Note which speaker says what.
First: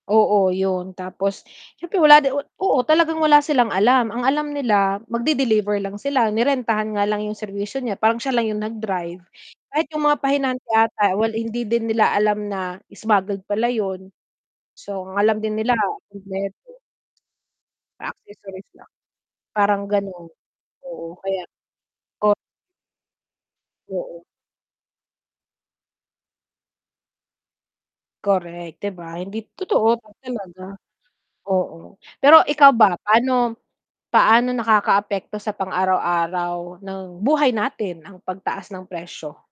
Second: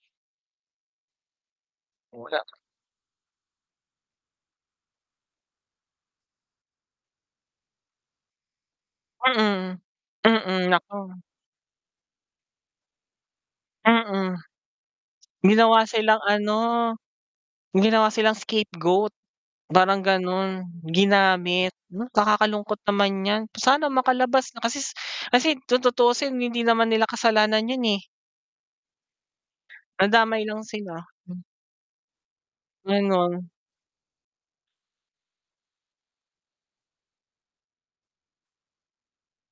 Speaker 1: Oo, 'yon. Tapos siyempre wala di
Speaker 2: Wala.
Speaker 1: oo, talagang wala silang alam. Ang alam nila magde-deliver lang sila, nirentahan nga lang yung serbisyo niya, parang siya lang yung nag-drive.
Speaker 2: Mm.
Speaker 1: Kahit yung mga pahinante
Speaker 2: Mm,
Speaker 1: 'ata
Speaker 2: naku.
Speaker 1: wal hindi din nila alam na smuggled pala yun.
Speaker 2: Mm.
Speaker 1: So, ang alam din nila
Speaker 2: Ginawa silang ano,
Speaker 1: [unintelligible]
Speaker 2: ginawa silang
Speaker 1: Accessories lang,
Speaker 2: scapegoat,
Speaker 1: parang
Speaker 2: parang
Speaker 1: ganon.
Speaker 2: gano'n.
Speaker 1: Oo, kaya
Speaker 2: Ginamit na
Speaker 1: ko.
Speaker 2: nakakalungkot naman 'yan. Sana
Speaker 1: Oo.
Speaker 2: makalabas na kasis kasi kung tutuusin hindi naman nila kasalanan yun, eh.
Speaker 1: Correct, 'di ba? Hind totoo
Speaker 2: Nadamay lang
Speaker 1: talaga,
Speaker 2: sila. Hmm.
Speaker 1: oo. Pero ikaw ba,
Speaker 2: Ganun.
Speaker 1: paano paano nakakaapekto sa pang-araw-araw ng buhay natin ang pagtaas ng presyo?